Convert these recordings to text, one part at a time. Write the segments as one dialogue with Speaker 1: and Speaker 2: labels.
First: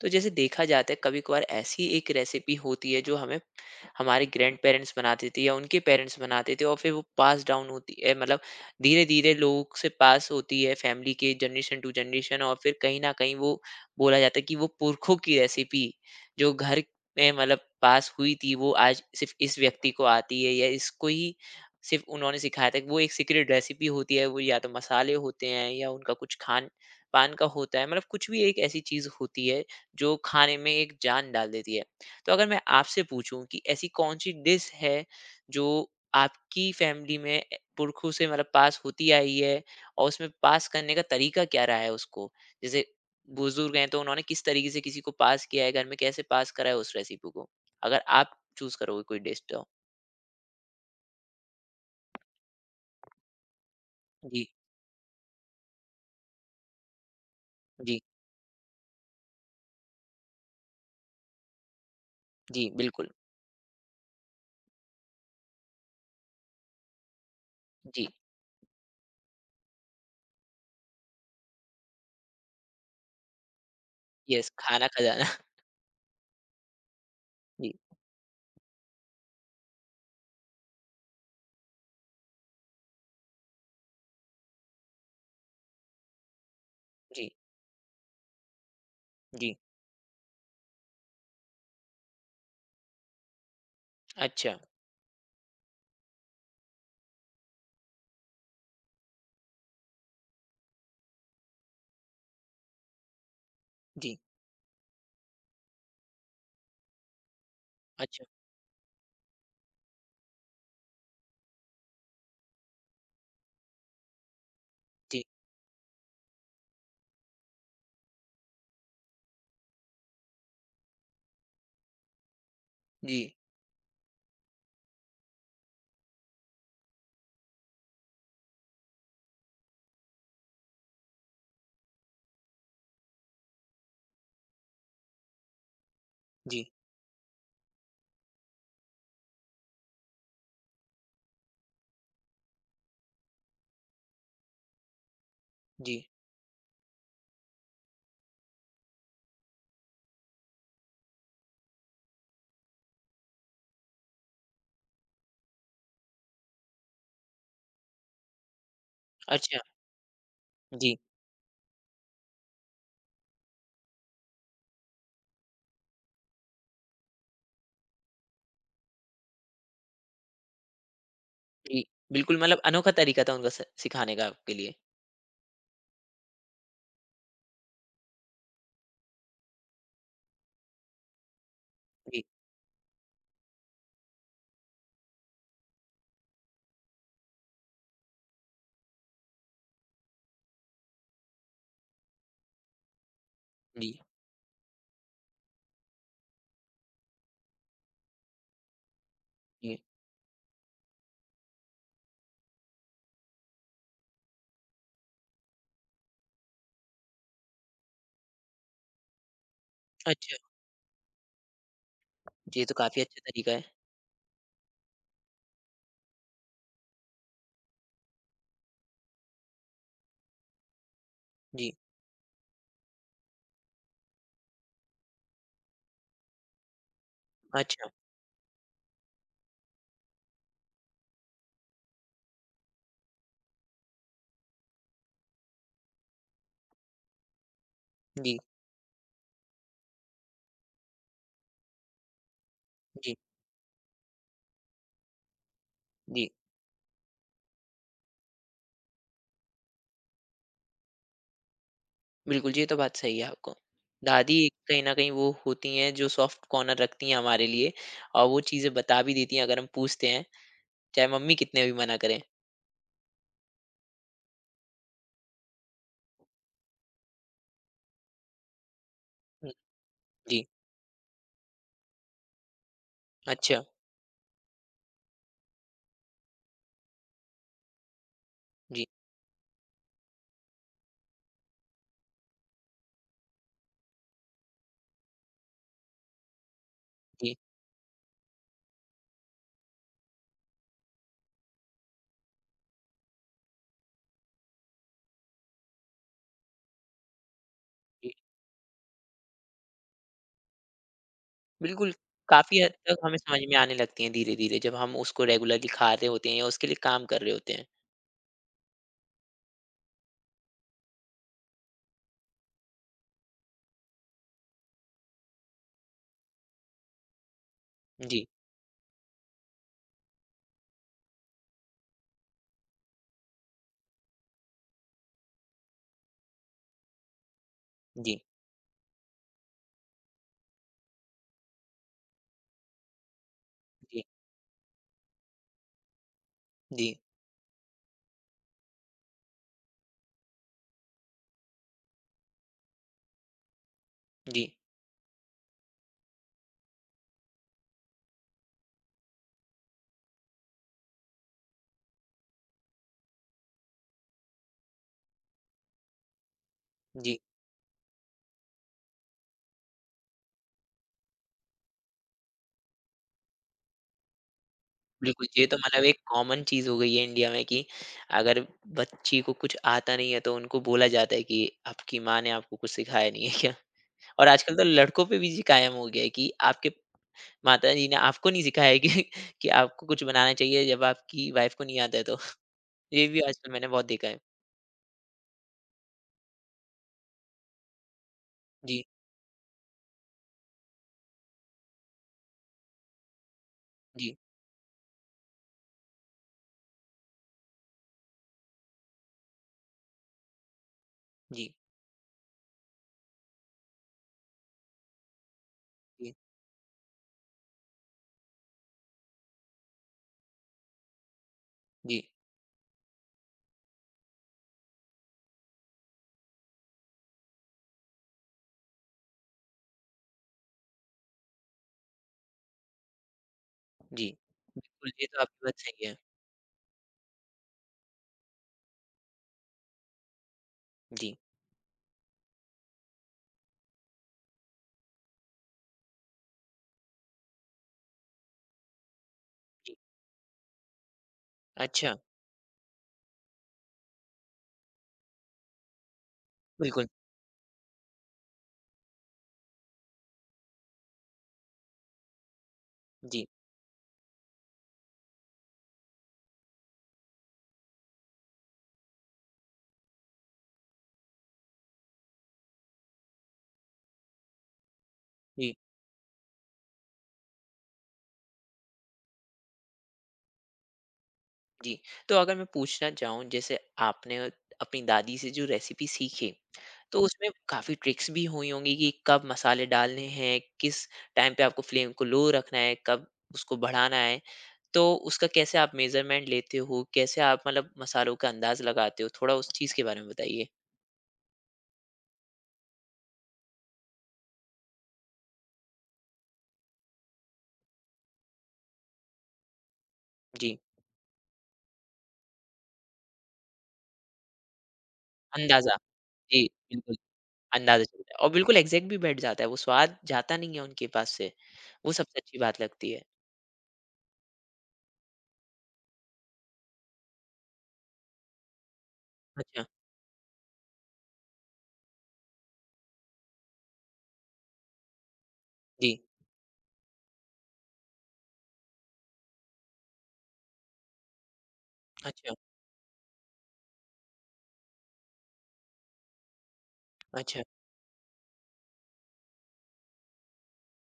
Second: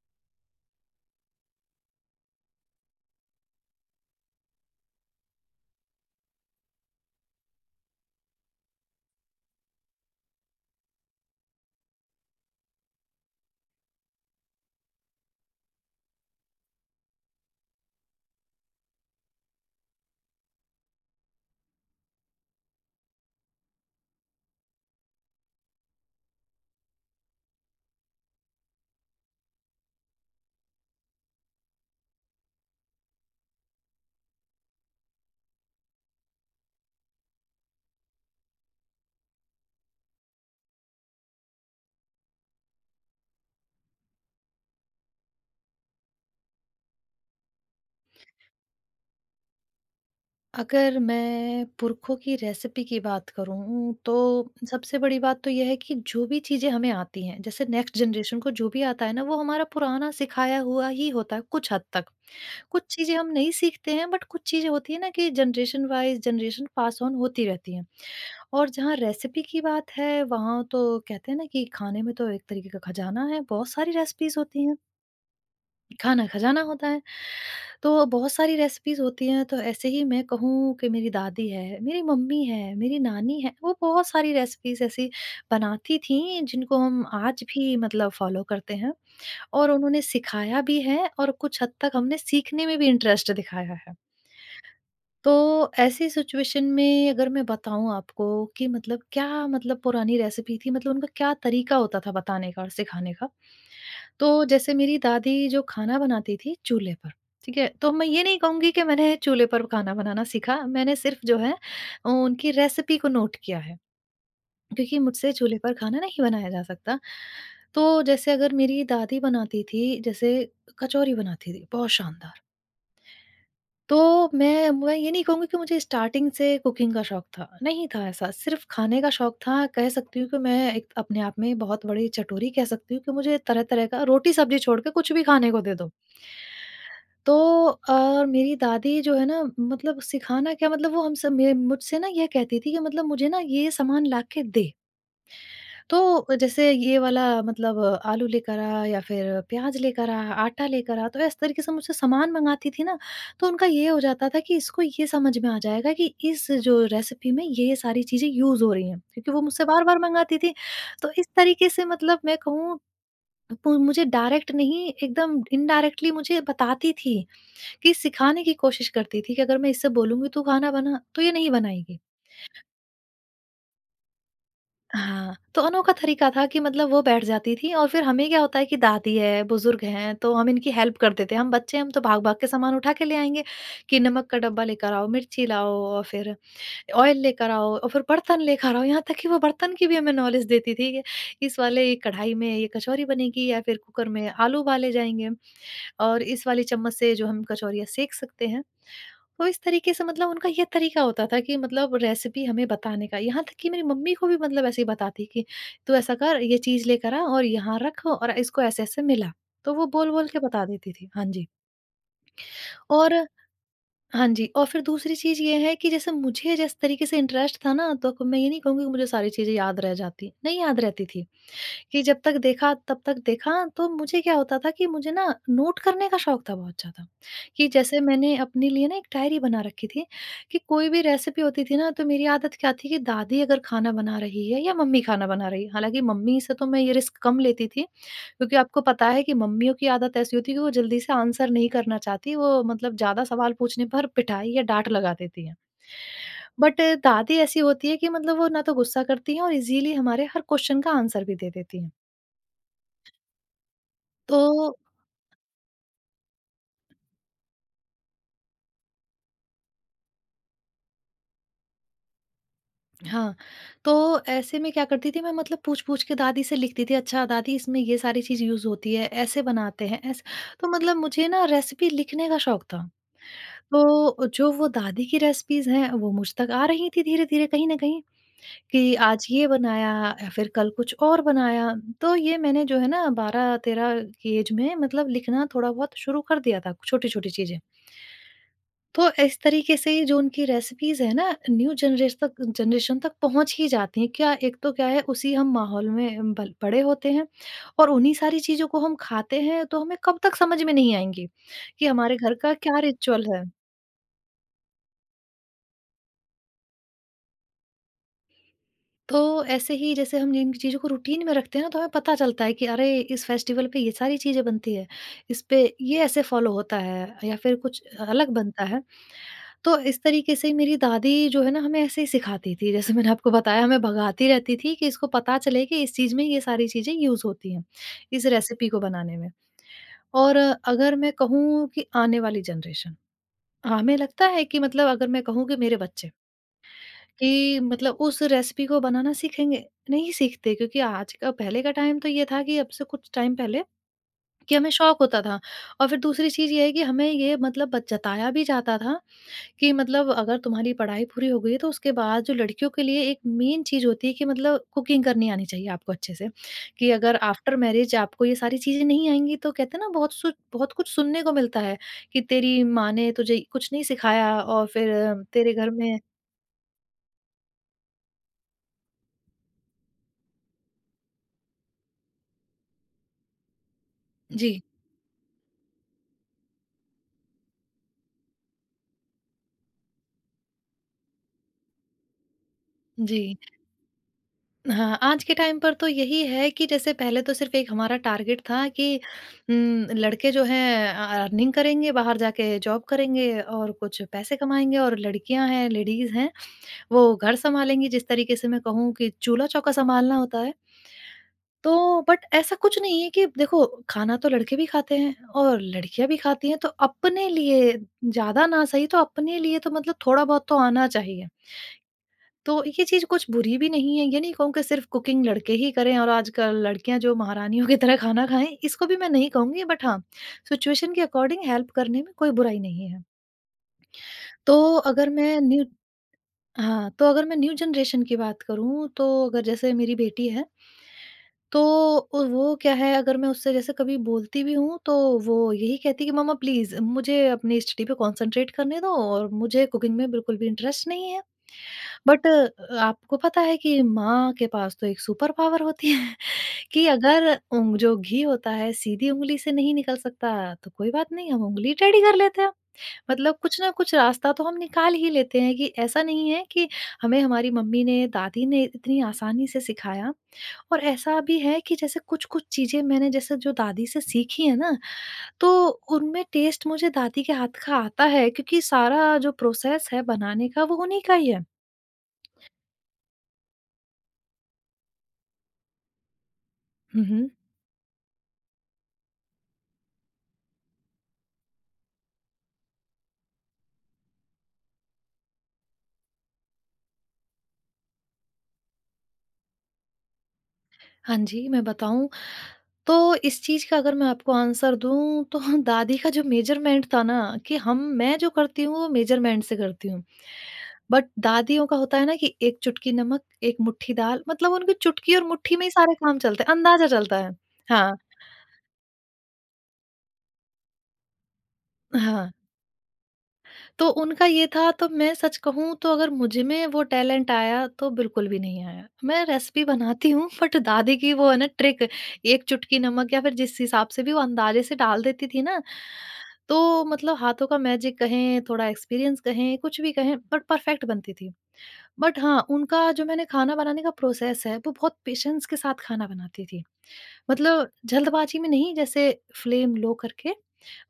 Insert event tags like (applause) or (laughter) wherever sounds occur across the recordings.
Speaker 1: तो जैसे देखा जाता है कभी कभार ऐसी एक रेसिपी होती है जो हमें हमारे ग्रैंड पेरेंट्स बनाते थे या उनके पेरेंट्स बनाते थे। और फिर वो पास डाउन होती है मतलब धीरे धीरे लोग से पास होती है फैमिली के जनरेशन टू जनरेशन। और फिर कहीं ना कहीं वो बोला जाता है कि वो पुरखों की रेसिपी जो घर में मतलब पास हुई थी, वो आज सिर्फ इस व्यक्ति को आती है या इसको ही सिर्फ उन्होंने सिखाया था। कि वो एक सीक्रेट रेसिपी होती है, वो या तो मसाले होते हैं या उनका कुछ खान पान का होता है, मतलब कुछ भी एक ऐसी चीज होती है जो खाने में एक जान डाल देती है। तो अगर मैं आपसे पूछूं कि ऐसी कौन सी डिश है जो आपकी फैमिली में पुरखों से मतलब पास होती आई है, और उसमें पास करने का तरीका क्या रहा है उसको? जैसे बुजुर्ग हैं तो उन्होंने किस तरीके से किसी को पास किया है, घर में कैसे पास करा है उस रेसिपी को, अगर आप चूज करोगे कोई डिश तो।
Speaker 2: अगर मैं पुरखों की रेसिपी की बात करूँ, तो
Speaker 1: जी।
Speaker 2: सबसे बड़ी बात तो ये है कि जो भी चीज़ें हमें आती हैं, जैसे नेक्स्ट
Speaker 1: जी।
Speaker 2: जनरेशन को जो भी आता है ना, वो हमारा पुराना सिखाया हुआ ही होता है कुछ हद तक।
Speaker 1: जी,
Speaker 2: कुछ
Speaker 1: बिल्कुल।
Speaker 2: चीज़ें हम नहीं सीखते हैं, बट कुछ चीज़ें होती हैं ना कि generation wise generation pass on होती रहती हैं।
Speaker 1: जी।
Speaker 2: और जहाँ रेसिपी की बात है, वहाँ तो कहते हैं ना कि खाने में तो एक तरीके का खजाना है, बहुत सारी रेसिपीज़
Speaker 1: यस,
Speaker 2: होती हैं।
Speaker 1: खाना खजाना। (laughs)
Speaker 2: खाना खजाना होता है।
Speaker 1: जी।
Speaker 2: तो बहुत सारी रेसिपीज़ होती हैं, तो ऐसे ही मैं कहूँ कि मेरी दादी है, मेरी मम्मी है, मेरी नानी है, वो बहुत सारी रेसिपीज़ ऐसी बनाती थीं, जिनको हम
Speaker 1: जी।
Speaker 2: आज भी मतलब फ़ॉलो करते हैं,
Speaker 1: जी।
Speaker 2: और उन्होंने सिखाया भी है और कुछ हद तक हमने सीखने में भी इंटरेस्ट दिखाया है।
Speaker 1: अच्छा।
Speaker 2: तो ऐसी सिचुएशन में अगर मैं बताऊँ आपको कि मतलब क्या, मतलब पुरानी रेसिपी थी, मतलब उनका क्या तरीका होता था बताने का और सिखाने का।
Speaker 1: जी।
Speaker 2: तो जैसे मेरी दादी जो खाना बनाती थी चूल्हे पर, ठीक है? तो मैं ये
Speaker 1: अच्छा।
Speaker 2: नहीं कहूँगी कि मैंने चूल्हे पर खाना बनाना सीखा, मैंने सिर्फ़ जो है उनकी रेसिपी को नोट किया है, क्योंकि
Speaker 1: जी।
Speaker 2: मुझसे चूल्हे पर खाना नहीं बनाया जा सकता। तो जैसे अगर मेरी दादी बनाती थी, जैसे कचौरी बनाती थी, बहुत शानदार।
Speaker 1: जी।
Speaker 2: तो मैं ये नहीं कहूँगी कि मुझे स्टार्टिंग से कुकिंग का शौक था, नहीं था ऐसा, सिर्फ़ खाने का शौक था। कह सकती हूँ कि मैं एक अपने आप में बहुत बड़ी चटोरी, कह सकती हूँ कि मुझे तरह-तरह का रोटी-सब्ज़ी छोड़ के कुछ भी खाने को दे दो।
Speaker 1: जी।
Speaker 2: तो मेरी दादी जो है ना, मतलब सिखाना क्या, मतलब वो हम सब मे मुझसे ना ये कहती थी कि मतलब मुझे ना ये सामान ला के दे।
Speaker 1: जी।
Speaker 2: तो जैसे ये वाला मतलब आलू लेकर आ या फिर प्याज लेकर आ, आटा लेकर आ, तो इस तरीके से मुझसे सामान मँगाती थी ना, तो उनका ये हो जाता था कि इसको ये समझ में आ जाएगा कि इस जो रेसिपी में ये सारी चीज़ें यूज़ हो रही हैं, क्योंकि वो
Speaker 1: अच्छा।
Speaker 2: मुझसे बार-बार मँगाती थी।
Speaker 1: जी।
Speaker 2: तो इस तरीके से मतलब मैं कहूँ, पु मुझे डायरेक्ट नहीं एकदम इनडायरेक्टली मुझे बताती थी, कि सिखाने की कोशिश करती थी कि अगर मैं इससे बोलूँगी तू खाना बना, तो ये नहीं
Speaker 1: जी,
Speaker 2: बनाएगी।
Speaker 1: बिल्कुल मतलब अनोखा तरीका था उनका स सिखाने का आपके लिए।
Speaker 2: हाँ, तो अनोखा तरीका था कि मतलब वो बैठ जाती थी और फिर हमें क्या होता है कि दादी है, बुजुर्ग हैं, तो हम इनकी हेल्प कर देते हैं। हम बच्चे हैं, हम तो
Speaker 1: जी।
Speaker 2: भाग-भाग के सामान उठा के ले आएँगे कि नमक का डब्बा लेकर आओ, मिर्ची लाओ और फिर ऑयल लेकर आओ और फिर बर्तन लेकर आओ। यहाँ तक कि वो बर्तन की भी हमें नॉलेज देती थी कि इस वाले कढ़ाई में ये कचौरी बनेगी या फिर
Speaker 1: जी।
Speaker 2: कुकर में आलू उबाले जाएँगे। और इस वाली चम्मच से जो हम कचौरियाँ सेंक सकते हैं। तो इस
Speaker 1: जी।
Speaker 2: तरीके से मतलब उनका ये तरीका होता था कि मतलब रेसिपी हमें बताने का। यहाँ तक कि मेरी मम्मी को भी मतलब ऐसे ही बताती कि तू ऐसा कर, ये चीज़ लेकर आ और यहाँ रख और इसको ऐसे-ऐसे मिला। तो वो बोल-बोल
Speaker 1: अच्छा,
Speaker 2: के बता देती थी। हाँ जी।
Speaker 1: जी, ये तो काफ़ी
Speaker 2: और
Speaker 1: अच्छा तरीका है।
Speaker 2: हाँ जी, और फिर दूसरी चीज़ ये है कि जैसे मुझे जिस तरीके से इंटरेस्ट था ना, तो मैं ये नहीं कहूँगी कि मुझे सारी चीज़ें याद रह जाती। नहीं याद रहती थी।
Speaker 1: जी।
Speaker 2: कि जब तक देखा तब तक देखा, तो मुझे क्या होता था कि मुझे ना नोट करने का शौक था बहुत ज़्यादा। कि
Speaker 1: अच्छा।
Speaker 2: जैसे मैंने अपने लिए ना एक डायरी बना रखी थी कि कोई भी रेसिपी होती थी ना, तो मेरी आदत क्या थी कि दादी अगर खाना बना रही है या मम्मी खाना बना रही है। हालाँकि मम्मी से तो मैं ये रिस्क कम लेती थी,
Speaker 1: जी।
Speaker 2: क्योंकि आपको पता है कि मम्मियों की आदत ऐसी होती है कि वो जल्दी से आंसर नहीं करना चाहती। वो मतलब
Speaker 1: जी।
Speaker 2: ज़्यादा सवाल पूछने पर पिटाई या डाँट लगा देती हैं।
Speaker 1: जी।
Speaker 2: बट दादी ऐसी होती है कि मतलब वो ना तो गुस्सा करती हैं और ईज़िली हमारे हर क्वेश्चन का आंसर भी दे देती हैं।
Speaker 1: बिल्कुल, जी, ये तो बात सही है आपको। दादी
Speaker 2: तो
Speaker 1: एक कहीं न कहीं वो होती हैं जो सॉफ्ट कॉर्नर रखती हैं हमारे लिए, और वो चीज़ें बता भी देती हैं अगर हम पूछते हैं, चाहे मम्मी कितने भी मना करें।
Speaker 2: हाँ, तो ऐसे में क्या करती थी मैं, मतलब पूछ-पूछ के दादी से लिखती थी, अच्छा दादी इसमें ये सारी चीज़ यूज़ होती है, ऐसे
Speaker 1: हुँ।
Speaker 2: बनाते हैं, ऐसे।
Speaker 1: जी।
Speaker 2: तो मतलब मुझे ना रेसिपी लिखने का शौक था।
Speaker 1: अच्छा।
Speaker 2: तो जो वो दादी की रेसिपीज़ हैं, वो मुझ तक आ रही थी धीरे-धीरे कहीं न कहीं
Speaker 1: जी।
Speaker 2: कि आज ये बनाया या फिर कल कुछ और बनाया। तो ये मैंने जो है ना 12-13 की ऐज में मतलब लिखना थोड़ा बहुत शुरू कर दिया था, छोटी-छोटी
Speaker 1: जी।
Speaker 2: चीज़ें। तो इस तरीके से ही जो उनकी रेसिपीज़ हैं ना, न्यू जनरेशन तक पहुँच ही जाती हैं। क्या, एक तो क्या है, उसी हम माहौल में बल बड़े होते हैं और
Speaker 1: जी।
Speaker 2: उन्हीं सारी चीज़ों को हम खाते हैं, तो हमें कब तक समझ में नहीं आएँगी कि
Speaker 1: बिल्कुल,
Speaker 2: हमारे घर का
Speaker 1: काफ़ी हद
Speaker 2: क्या
Speaker 1: तक हमें
Speaker 2: रिचुअल
Speaker 1: समझ
Speaker 2: है।
Speaker 1: में आने लगती हैं धीरे-धीरे जब हम उसको रेगुलरली खा रहे होते हैं या उसके लिए काम कर रहे होते हैं।
Speaker 2: तो ऐसे ही जैसे हम जिन चीज़ों को रूटीन में रखते हैं ना, तो हमें पता चलता है कि अरे इस फेस्टिवल पे ये सारी चीज़ें बनती है, इस पे ये ऐसे फॉलो होता है या फिर कुछ
Speaker 1: जी।
Speaker 2: अलग बनता है। तो इस तरीके से मेरी दादी जो है ना, हमें ऐसे ही सिखाती थी। जैसे मैंने आपको बताया, हमें भगाती रहती थी कि इसको पता चले कि इस चीज़ में ये सारी चीज़ें यूज़ होती हैं,
Speaker 1: जी।
Speaker 2: इस रेसिपी को बनाने में। और अगर मैं कहूँ कि आने वाली जनरेशन, हाँ, हमें
Speaker 1: जी।
Speaker 2: लगता है कि मतलब अगर मैं कहूँ कि मेरे बच्चे,
Speaker 1: जी।
Speaker 2: कि मतलब उस रेसिपी को बनाना सीखेंगे, नहीं सीखते, क्योंकि आज का, पहले का टाइम तो ये था कि अब से कुछ टाइम पहले
Speaker 1: जी।
Speaker 2: कि हमें शौक होता था। और फिर दूसरी चीज़ ये है कि हमें ये मतलब ब जताया भी जाता था कि मतलब अगर तुम्हारी पढ़ाई पूरी हो गई है, तो उसके बाद जो लड़कियों के लिए एक मेन चीज़ होती है कि मतलब कुकिंग करनी आनी चाहिए आपको अच्छे से। कि अगर
Speaker 1: जी।
Speaker 2: आफ्टर मैरिज आपको ये सारी चीज़ें नहीं आएँगी, तो कहते हैं ना बहुत सु बहुत कुछ सुनने को मिलता है कि तेरी माँ ने तुझे कुछ नहीं सिखाया और फिर
Speaker 1: बिल्कुल, ये
Speaker 2: तेरे
Speaker 1: तो
Speaker 2: घर
Speaker 1: मतलब एक
Speaker 2: में।
Speaker 1: कॉमन चीज़ हो गई है इंडिया में कि अगर बच्ची को कुछ आता नहीं है तो उनको बोला जाता है कि आपकी माँ ने आपको कुछ सिखाया नहीं है क्या? और
Speaker 2: जी,
Speaker 1: आजकल तो लड़कों पे भी ये कायम हो गया है कि आपके माताजी ने आपको नहीं सिखाया है कि आपको कुछ बनाना चाहिए जब आपकी वाइफ़ को नहीं आता है तो। ये
Speaker 2: जी।
Speaker 1: भी आजकल मैंने बहुत देखा है।
Speaker 2: हाँ, आज के टाइम पर तो यही है कि जैसे पहले तो सिर्फ़ एक हमारा टारगेट था
Speaker 1: जी।
Speaker 2: कि लड़के जो हैं अर्निंग करेंगे, बाहर जाके जॉब करेंगे और कुछ
Speaker 1: जी।
Speaker 2: पैसे कमाएँगे, और लड़कियाँ हैं, लेडीज़ हैं, वो घर सँभालेंगी, जिस तरीके से मैं कहूँ कि चूल्हा-चौका सँभालना होता है,
Speaker 1: जी।
Speaker 2: तो बट ऐसा कुछ नहीं है कि देखो खाना तो लड़के भी खाते हैं और लड़कियाँ
Speaker 1: जी।
Speaker 2: भी खाती हैं, तो अपने लिए ज़्यादा ना सही, तो अपने लिए तो मतलब थोड़ा-बहुत तो आना चाहिए।
Speaker 1: जी।
Speaker 2: तो ये चीज़ कुछ बुरी भी नहीं है, ये नहीं कहूँ कि सिर्फ़ कुकिंग लड़के ही करें और आजकल लड़कियाँ जो महारानियों की तरह खाना खाएँ, इसको भी मैं नहीं कहूँगी, बट हाँ, सिचुएशन के अकॉर्डिंग हेल्प करने में कोई बुराई नहीं है।
Speaker 1: जी।
Speaker 2: तो
Speaker 1: बिल्कुल, ये
Speaker 2: अगर
Speaker 1: तो
Speaker 2: मैं
Speaker 1: आपकी बात
Speaker 2: न्यू
Speaker 1: सही है।
Speaker 2: हाँ, तो अगर मैं न्यू जनरेशन की बात करूँ, तो अगर जैसे मेरी बेटी है,
Speaker 1: जी।
Speaker 2: तो वो क्या है, अगर मैं उससे जैसे कभी बोलती भी हूँ, तो वो यही कहती है कि मम्मा प्लीज़ मुझे अपनी स्टडी पे कॉन्संट्रेट करने दो और मुझे
Speaker 1: जी।
Speaker 2: कुकिंग में बिल्कुल भी इंटरेस्ट नहीं है।
Speaker 1: अच्छा,
Speaker 2: बट आपको पता है कि माँ के पास तो एक सुपर पावर होती है (laughs) कि
Speaker 1: बिल्कुल।
Speaker 2: अगर उंग जो घी होता है सीधी उंगली से नहीं निकल सकता, तो कोई बात नहीं, हम उंगली टेढ़ी कर लेते हैं।
Speaker 1: जी।
Speaker 2: मतलब कुछ ना कुछ रास्ता तो हम निकाल ही लेते हैं कि ऐसा नहीं है कि हमें हमारी मम्मी ने, दादी ने इतनी आसानी से सिखाया। और ऐसा भी है कि जैसे कुछ-कुछ चीज़ें मैंने जैसे जो दादी से सीखी है ना,
Speaker 1: जी।
Speaker 2: तो उनमें टेस्ट मुझे दादी के हाथ का आता है, क्योंकि सारा जो प्रोसेस है बनाने का, वो उन्हीं का ही है।
Speaker 1: जी। तो अगर मैं पूछना चाहूँ जैसे आपने अपनी दादी से जो रेसिपी सीखी, तो
Speaker 2: हुँ,
Speaker 1: उसमें
Speaker 2: हुँ।
Speaker 1: काफ़ी ट्रिक्स भी हुई होंगी कि कब मसाले डालने हैं, किस टाइम पे आपको फ्लेम को लो रखना है, कब उसको बढ़ाना है। तो उसका कैसे आप मेजरमेंट लेते हो, कैसे आप मतलब मसालों का अंदाज लगाते हो, थोड़ा उस चीज़ के बारे में बताइए।
Speaker 2: हाँ जी, मैं बताऊँ, तो इस चीज़ का अगर मैं आपको आंसर दूँ तो (laughs) दादी का जो मेज़रमेंट था ना, कि हम मैं जो करती हूँ वो मेज़रमेंट से करती हूँ।
Speaker 1: जी।
Speaker 2: बट दादियों का होता है ना कि एक चुटकी नमक, एक मुट्ठी दाल, मतलब उनकी चुटकी और मुट्ठी में ही
Speaker 1: अंदाज़ा।
Speaker 2: सारे काम
Speaker 1: जी।
Speaker 2: चलते हैं, अंदाज़ा
Speaker 1: बिल्कुल।
Speaker 2: चलता है।
Speaker 1: अंदाज़ा
Speaker 2: हाँ,
Speaker 1: चलता है और बिल्कुल एग्जैक्ट भी बैठ जाता है, वो स्वाद जाता नहीं है उनके पास से, वो सबसे
Speaker 2: हाँ।
Speaker 1: अच्छी बात लगती है।
Speaker 2: तो उनका ये था, तो मैं सच कहूँ, तो अगर मुझ में वो टैलेंट आया तो बिल्कुल भी नहीं आया। मैं
Speaker 1: अच्छा।
Speaker 2: रेसिपी बनाती हूँ, बट दादी की वो है ना ट्रिक, 1 चुटकी नमक या फिर जिस हिसाब से भी वो अंदाज़े से डाल देती थी ना,
Speaker 1: जी।
Speaker 2: तो मतलब हाथों का मैजिक कहें, थोड़ा एक्सपीरियंस कहें, कुछ भी कहें, बट परफेक्ट बनती थी। बट
Speaker 1: अच्छा।
Speaker 2: हाँ, उनका जो मैंने खाना बनाने का प्रोसेस है, वो बहुत पेशेंस के साथ खाना बनाती थी।
Speaker 1: अच्छा।
Speaker 2: मतलब जल्दबाजी में नहीं, जैसे फ्लेम लो करके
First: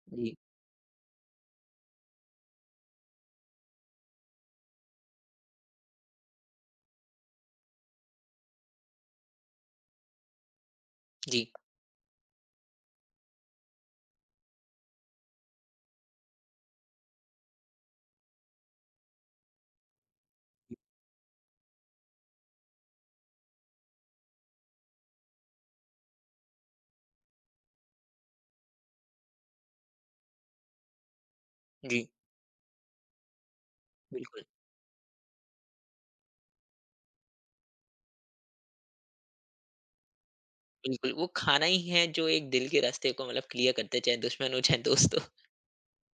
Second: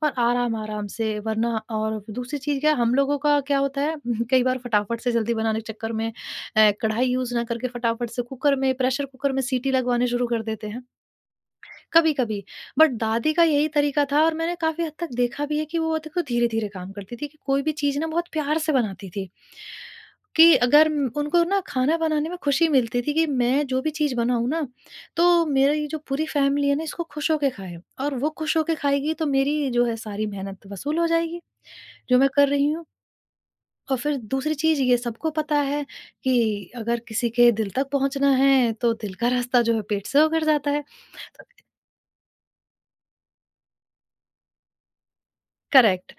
Speaker 2: और
Speaker 1: जी।
Speaker 2: आराम-आराम से, वरना और दूसरी चीज़ क्या हम लोगों का क्या होता है? (laughs) कई बार फटाफट से जल्दी बनाने के चक्कर में कढ़ाई यूज़ ना करके फटाफट से कुकर में प्रेशर कुकर में सीटी लगवाने शुरू कर देते हैं।
Speaker 1: जी।
Speaker 2: कभी-कभी, बट दादी का यही तरीका था, और मैंने काफ़ी हद तक देखा भी है कि वो देखो धीरे-धीरे काम करती थी, कि कोई भी चीज़ ना बहुत प्यार से बनाती थी। कि अगर उनको ना खाना बनाने में खुशी मिलती थी कि मैं जो भी चीज़ बनाऊँ ना, तो मेरी जो पूरी फ़ैमिली है ना इसको खुश होके खाए, और वो खुश होके खाएगी तो मेरी जो है सारी मेहनत वसूल हो जाएगी,
Speaker 1: जी,
Speaker 2: जो मैं कर रही हूँ। और फिर
Speaker 1: बिल्कुल,
Speaker 2: दूसरी चीज़ ये सबको पता है, कि अगर किसी के दिल तक पहुँचना है, तो दिल का रास्ता जो है पेट से होकर जाता है।
Speaker 1: बिल्कुल। वो
Speaker 2: तो
Speaker 1: खाना ही है जो एक दिल के रास्ते को मतलब क्लियर करता है, चाहे दुश्मन हो चाहे दोस्त हो।
Speaker 2: करेक्ट।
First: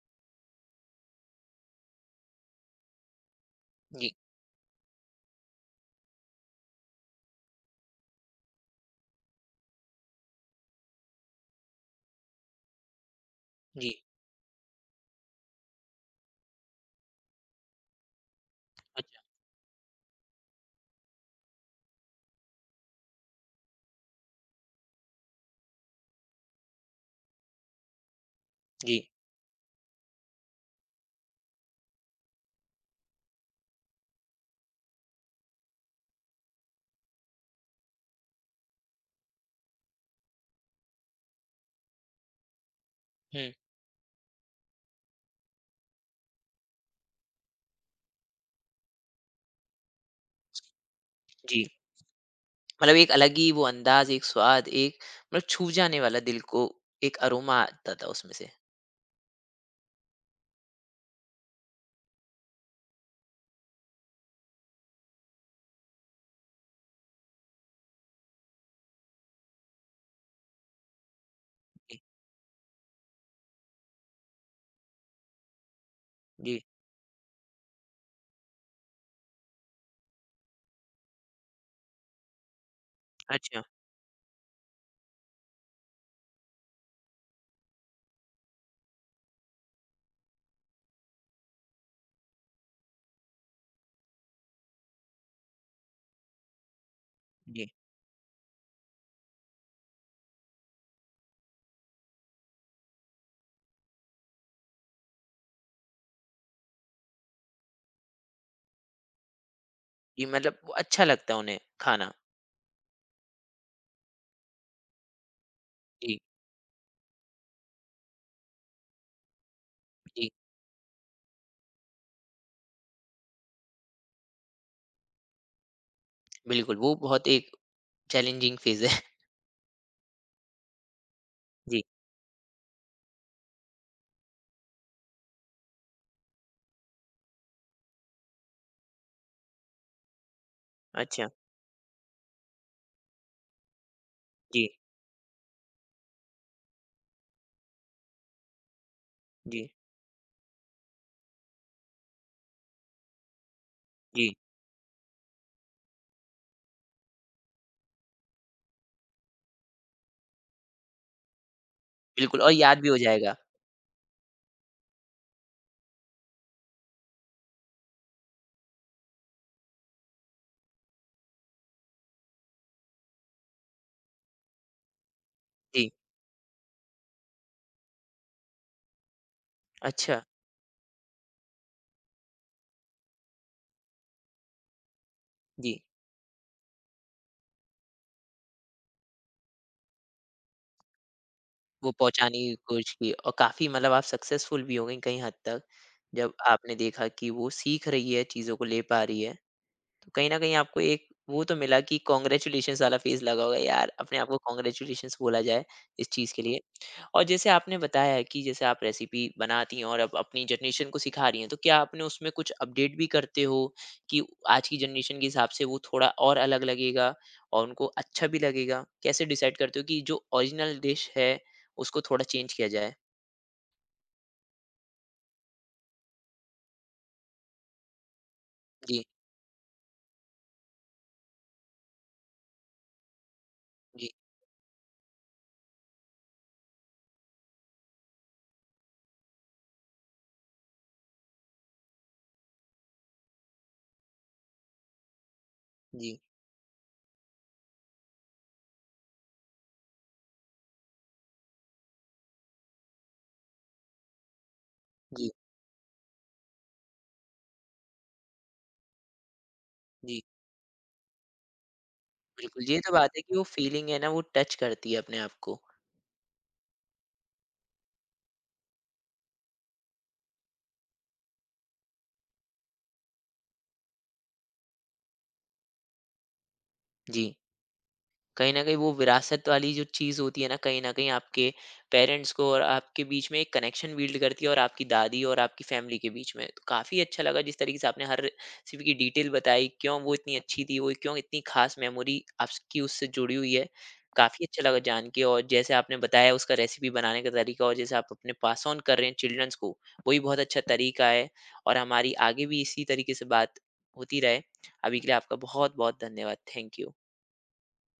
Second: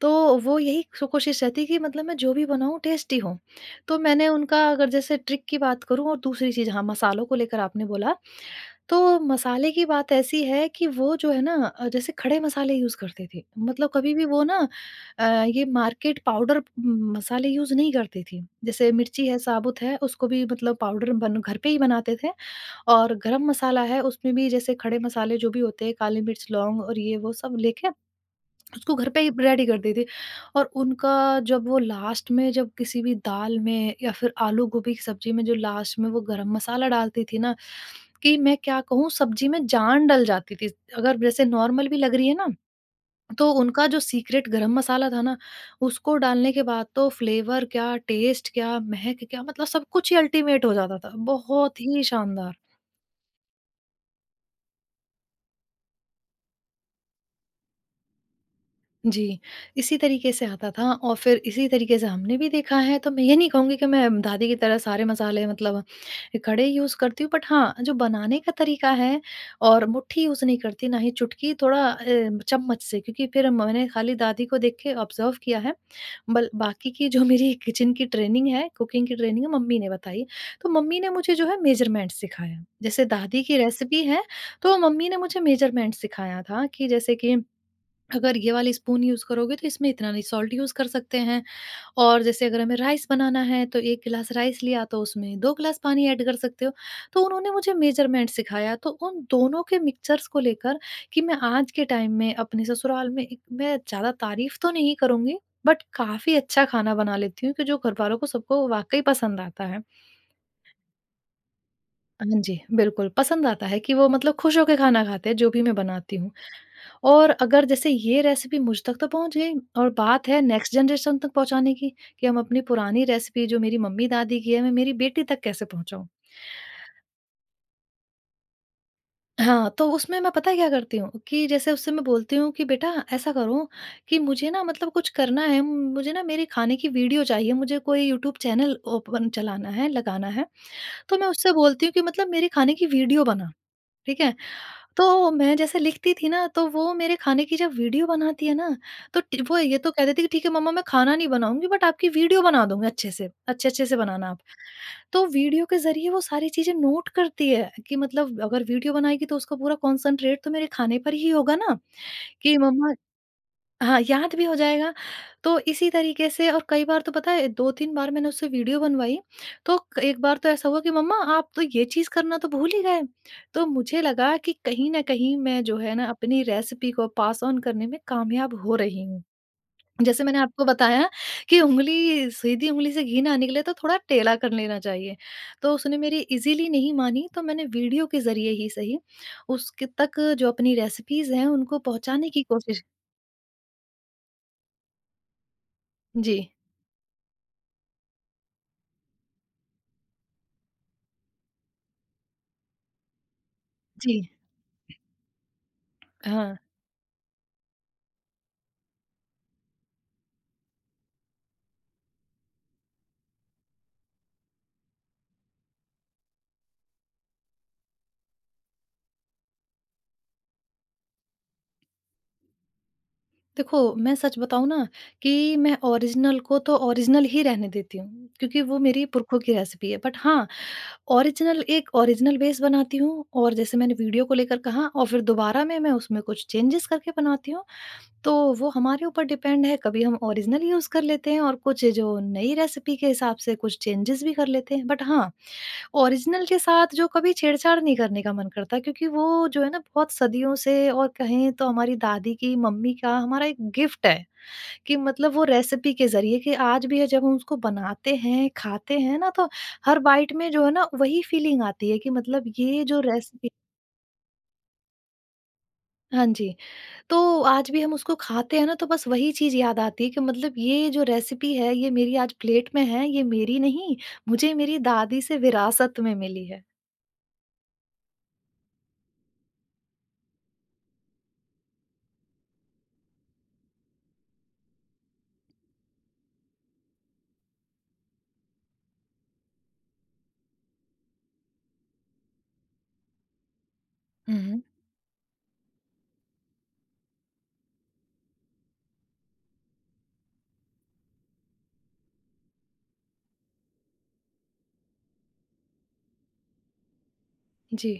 Speaker 2: तो वो यही सो कोशिश रहती है कि मतलब मैं जो भी बनाऊँ टेस्टी हो। तो
Speaker 1: जी।
Speaker 2: मैंने उनका अगर जैसे ट्रिक की बात करूँ, और दूसरी चीज़ हाँ, मसालों को लेकर आपने बोला, तो मसाले की बात ऐसी है कि वो जो है ना जैसे खड़े मसाले यूज़ करते थे। मतलब
Speaker 1: जी।
Speaker 2: कभी भी वो ना ये मार्केट पाउडर मसाले यूज़ नहीं करती थी। जैसे
Speaker 1: अच्छा।
Speaker 2: मिर्ची है, साबुत है, उसको भी मतलब पाउडर बन घर पे ही बनाते थे। और गरम मसाला है, उसमें भी जैसे खड़े मसाले जो भी होते हैं, काली मिर्च, लौंग और ये वो सब लेके उसको
Speaker 1: जी।
Speaker 2: घर पे ही रेडी कर दी थी। और उनका जब वो लास्ट में, जब किसी भी दाल में या फिर आलू गोभी की सब्जी में जो लास्ट में वो गरम मसाला डालती थी ना, कि मैं क्या कहूँ, सब्जी में जान डल जाती थी। अगर जैसे नॉर्मल भी लग रही है ना, तो
Speaker 1: हुँ।
Speaker 2: उनका जो सीक्रेट गरम मसाला था ना, उसको डालने के बाद तो फ्लेवर क्या, टेस्ट क्या, महक क्या, मतलब सब कुछ ही अल्टीमेट हो जाता था।
Speaker 1: जी।
Speaker 2: बहुत ही शानदार।
Speaker 1: मतलब एक अलग ही वो अंदाज़, एक स्वाद, एक मतलब छू जाने वाला दिल को, एक अरोमा आता था उसमें से।
Speaker 2: जी, इसी तरीके से आता था, और फिर इसी तरीके से हमने भी देखा है, तो मैं ये नहीं कहूँगी कि मैं दादी की तरह सारे मसाले मतलब खड़े यूज़ करती हूँ, बट हाँ, जो बनाने का तरीका है, और मुट्ठी यूज़ नहीं करती, ना ही चुटकी, थोड़ा
Speaker 1: जी।
Speaker 2: चम्मच से, क्योंकि फिर मैंने खाली दादी को देख के ऑब्ज़र्व किया है। बल
Speaker 1: जी।
Speaker 2: बाकी की जो मेरी (laughs) किचन की ट्रेनिंग है, कुकिंग की ट्रेनिंग है, मम्मी ने बताई। तो मम्मी ने मुझे जो है मेज़रमेंट सिखाया। जैसे दादी की
Speaker 1: अच्छा।
Speaker 2: रेसिपी है, तो मम्मी ने मुझे मेज़रमेंट सिखाया था कि जैसे कि अगर ये वाली स्पून यूज़ करोगे तो इसमें इतना नहीं सॉल्ट यूज़ कर सकते हैं। और जैसे अगर हमें राइस बनाना है तो 1 गिलास राइस लिया तो उसमें 2 गिलास पानी ऐड कर सकते हो। तो उन्होंने
Speaker 1: जी।
Speaker 2: मुझे मेज़रमेंट सिखाया, तो उन दोनों के मिक्सचर्स को लेकर, कि मैं आज के टाइम में अपने ससुराल में एक मैं ज़्यादा तारीफ़ तो नहीं करूँगी बट काफ़ी अच्छा खाना बना लेती हूँ, कि जो घरवालों को सबको वाक़ई पसंद आता है।
Speaker 1: जी, मतलब वो अच्छा लगता है उन्हें खाना।
Speaker 2: हाँ जी, बिल्कुल पसंद आता है, कि वो मतलब खुश होके खाना खाते हैं जो भी मैं बनाती
Speaker 1: जी।
Speaker 2: हूँ। और अगर जैसे ये रेसिपी मुझ तक तो पहुँच गई, और बात
Speaker 1: जी,
Speaker 2: है नेक्स्ट जनरेशन तक पहुँचाने की, कि हम अपनी पुरानी रेसिपी जो मेरी मम्मी-दादी की है, मैं मेरी बेटी तक कैसे पहुँचाऊँ?
Speaker 1: बिल्कुल। वो बहुत एक चैलेंजिंग फ़ेज़ है। (laughs)
Speaker 2: हाँ, तो उसमें मैं पता है क्या करती हूँ, कि जैसे
Speaker 1: जी।
Speaker 2: उससे मैं बोलती हूँ कि बेटा ऐसा करो, कि मुझे ना मतलब कुछ करना है, मुझे ना मेरे खाने की वीडियो चाहिए, मुझे कोई यूट्यूब चैनल ओपन चलाना है, लगाना है। तो मैं
Speaker 1: अच्छा।
Speaker 2: उससे बोलती हूँ कि मतलब मेरे खाने की वीडियो बना, ठीक है?
Speaker 1: जी।
Speaker 2: तो मैं जैसे लिखती थी ना, तो वो मेरे खाने की जब वीडियो बनाती है ना, तो टी वो
Speaker 1: जी।
Speaker 2: ये तो कह देती कि ठीक है मम्मा, मैं खाना नहीं बनाऊँगी बट आपकी वीडियो बना दूँगी अच्छे से, अच्छे-अच्छे से बनाना
Speaker 1: जी।
Speaker 2: आप। तो वीडियो के ज़रिए वो सारी चीज़ें नोट करती है, कि मतलब अगर वीडियो बनाएगी तो उसका पूरा कॉन्संट्रेट तो मेरे खाने पर ही होगा ना,
Speaker 1: बिल्कुल और
Speaker 2: कि
Speaker 1: याद भी
Speaker 2: मम्मा
Speaker 1: हो जाएगा।
Speaker 2: हाँ, याद भी हो जाएगा, तो इसी तरीके से। और कई बार तो पता है 2-3 बार मैंने उससे वीडियो बनवाई, तो क एक बार तो ऐसा हुआ कि मम्मा आप तो ये चीज़ करना तो भूल ही गए। तो मुझे लगा कि कहीं न कहीं मैं जो
Speaker 1: जी।
Speaker 2: है ना अपनी रेसिपी को पास ऑन करने में कामयाब हो रही हूँ।
Speaker 1: अच्छा।
Speaker 2: जैसे मैंने आपको बताया कि उंगली, सीधी उंगली से घी ना निकले तो थोड़ा टेढ़ा कर लेना चाहिए,
Speaker 1: जी।
Speaker 2: तो उसने मेरी इज़िली नहीं मानी, तो मैंने वीडियो के ज़रिए ही सही उसके तक जो अपनी रेसिपीज़ हैं उनको
Speaker 1: वो
Speaker 2: पहुँचाने
Speaker 1: पहुँचाने
Speaker 2: की
Speaker 1: की
Speaker 2: कोशिश।
Speaker 1: कोशिश की और काफ़ी मतलब आप सक्सेसफुल भी हो गईं कई हद तक। जब
Speaker 2: जी,
Speaker 1: आपने देखा कि वो सीख रही है, चीज़ों को ले पा रही है, तो कहीं न कहीं आपको एक वो तो मिला कि कांग्रेचुलेशंस वाला फ़ेज़ लगा होगा, यार अपने
Speaker 2: जी।
Speaker 1: आप को कांग्रेचुलेशंस बोला जाए इस चीज़ के
Speaker 2: हाँ,
Speaker 1: लिए। और जैसे आपने बताया है कि जैसे आप रेसिपी बनाती हैं और अब अपनी जनरेशन को सिखा रही हैं, तो क्या आपने उसमें कुछ अपडेट भी करते हो कि आज की जनरेशन के हिसाब से वो थोड़ा और अलग लगेगा और उनको अच्छा भी लगेगा? कैसे डिसाइड करते हो कि जो ओरिजिनल डिश है, उसको थोड़ा चेंज किया जाए?
Speaker 2: देखो मैं सच बताऊँ ना, कि मैं ओरिजिनल को तो ओरिजिनल ही रहने देती हूँ, क्योंकि वो
Speaker 1: जी।
Speaker 2: मेरी पुरखों की रेसिपी है। बट हाँ, ओरिजिनल एक ओरिजिनल बेस बनाती हूँ, और जैसे मैंने
Speaker 1: जी।
Speaker 2: वीडियो को लेकर कहा, और फिर दोबारा में मैं उसमें कुछ चेंजेस करके बनाती हूँ। तो वो हमारे ऊपर डिपेंड है, कभी हम ओरिजिनल यूज़ कर लेते हैं और कुछ जो नई रेसिपी के हिसाब से कुछ चेंजेस भी कर लेते हैं। बट हाँ,
Speaker 1: जी।
Speaker 2: ओरिजिनल के साथ जो कभी छेड़छाड़ नहीं करने का मन करता, क्योंकि वो जो है ना बहुत सदियों से और कहें तो हमारी दादी की मम्मी का हमारा एक गिफ्ट है, कि
Speaker 1: जी।
Speaker 2: मतलब वो रेसिपी के जरिए, कि आज भी है जब हम उसको बनाते हैं खाते हैं ना, तो हर
Speaker 1: जी।
Speaker 2: बाइट में जो है ना वही फीलिंग आती है, कि मतलब
Speaker 1: बिल्कुल, ये
Speaker 2: ये
Speaker 1: तो
Speaker 2: जो
Speaker 1: बात है कि वो
Speaker 2: रेसिपी
Speaker 1: फीलिंग है ना, वो टच करती है अपने आप को।
Speaker 2: हाँ जी, तो आज भी हम उसको खाते हैं ना, तो बस वही चीज याद आती है कि मतलब ये जो रेसिपी है ये मेरी आज प्लेट में है ये मेरी नहीं, मुझे मेरी दादी से विरासत में मिली है।
Speaker 1: जी। कहीं न कहीं वो विरासत वाली जो चीज़ होती है ना, कहीं न कहीं आपके पेरेंट्स को और आपके बीच में एक कनेक्शन बिल्ड करती है, और आपकी दादी और आपकी फ़ैमिली के बीच में। तो काफ़ी अच्छा लगा जिस तरीके से आपने हर रेसिपी की डिटेल बताई, क्यों वो इतनी अच्छी थी, वो क्यों इतनी ख़ास मेमोरी आपकी उससे जुड़ी हुई है। काफ़ी
Speaker 2: हम्म।
Speaker 1: अच्छा लगा जान के, और जैसे आपने बताया उसका रेसिपी बनाने का तरीका, और जैसे आप अपने पास ऑन कर रहे हैं चिल्ड्रंस को, वही बहुत अच्छा तरीका है। और हमारी आगे भी इसी तरीके से बात होती रहे। अभी के लिए आपका बहुत-बहुत धन्यवाद। Thank you.
Speaker 2: जी।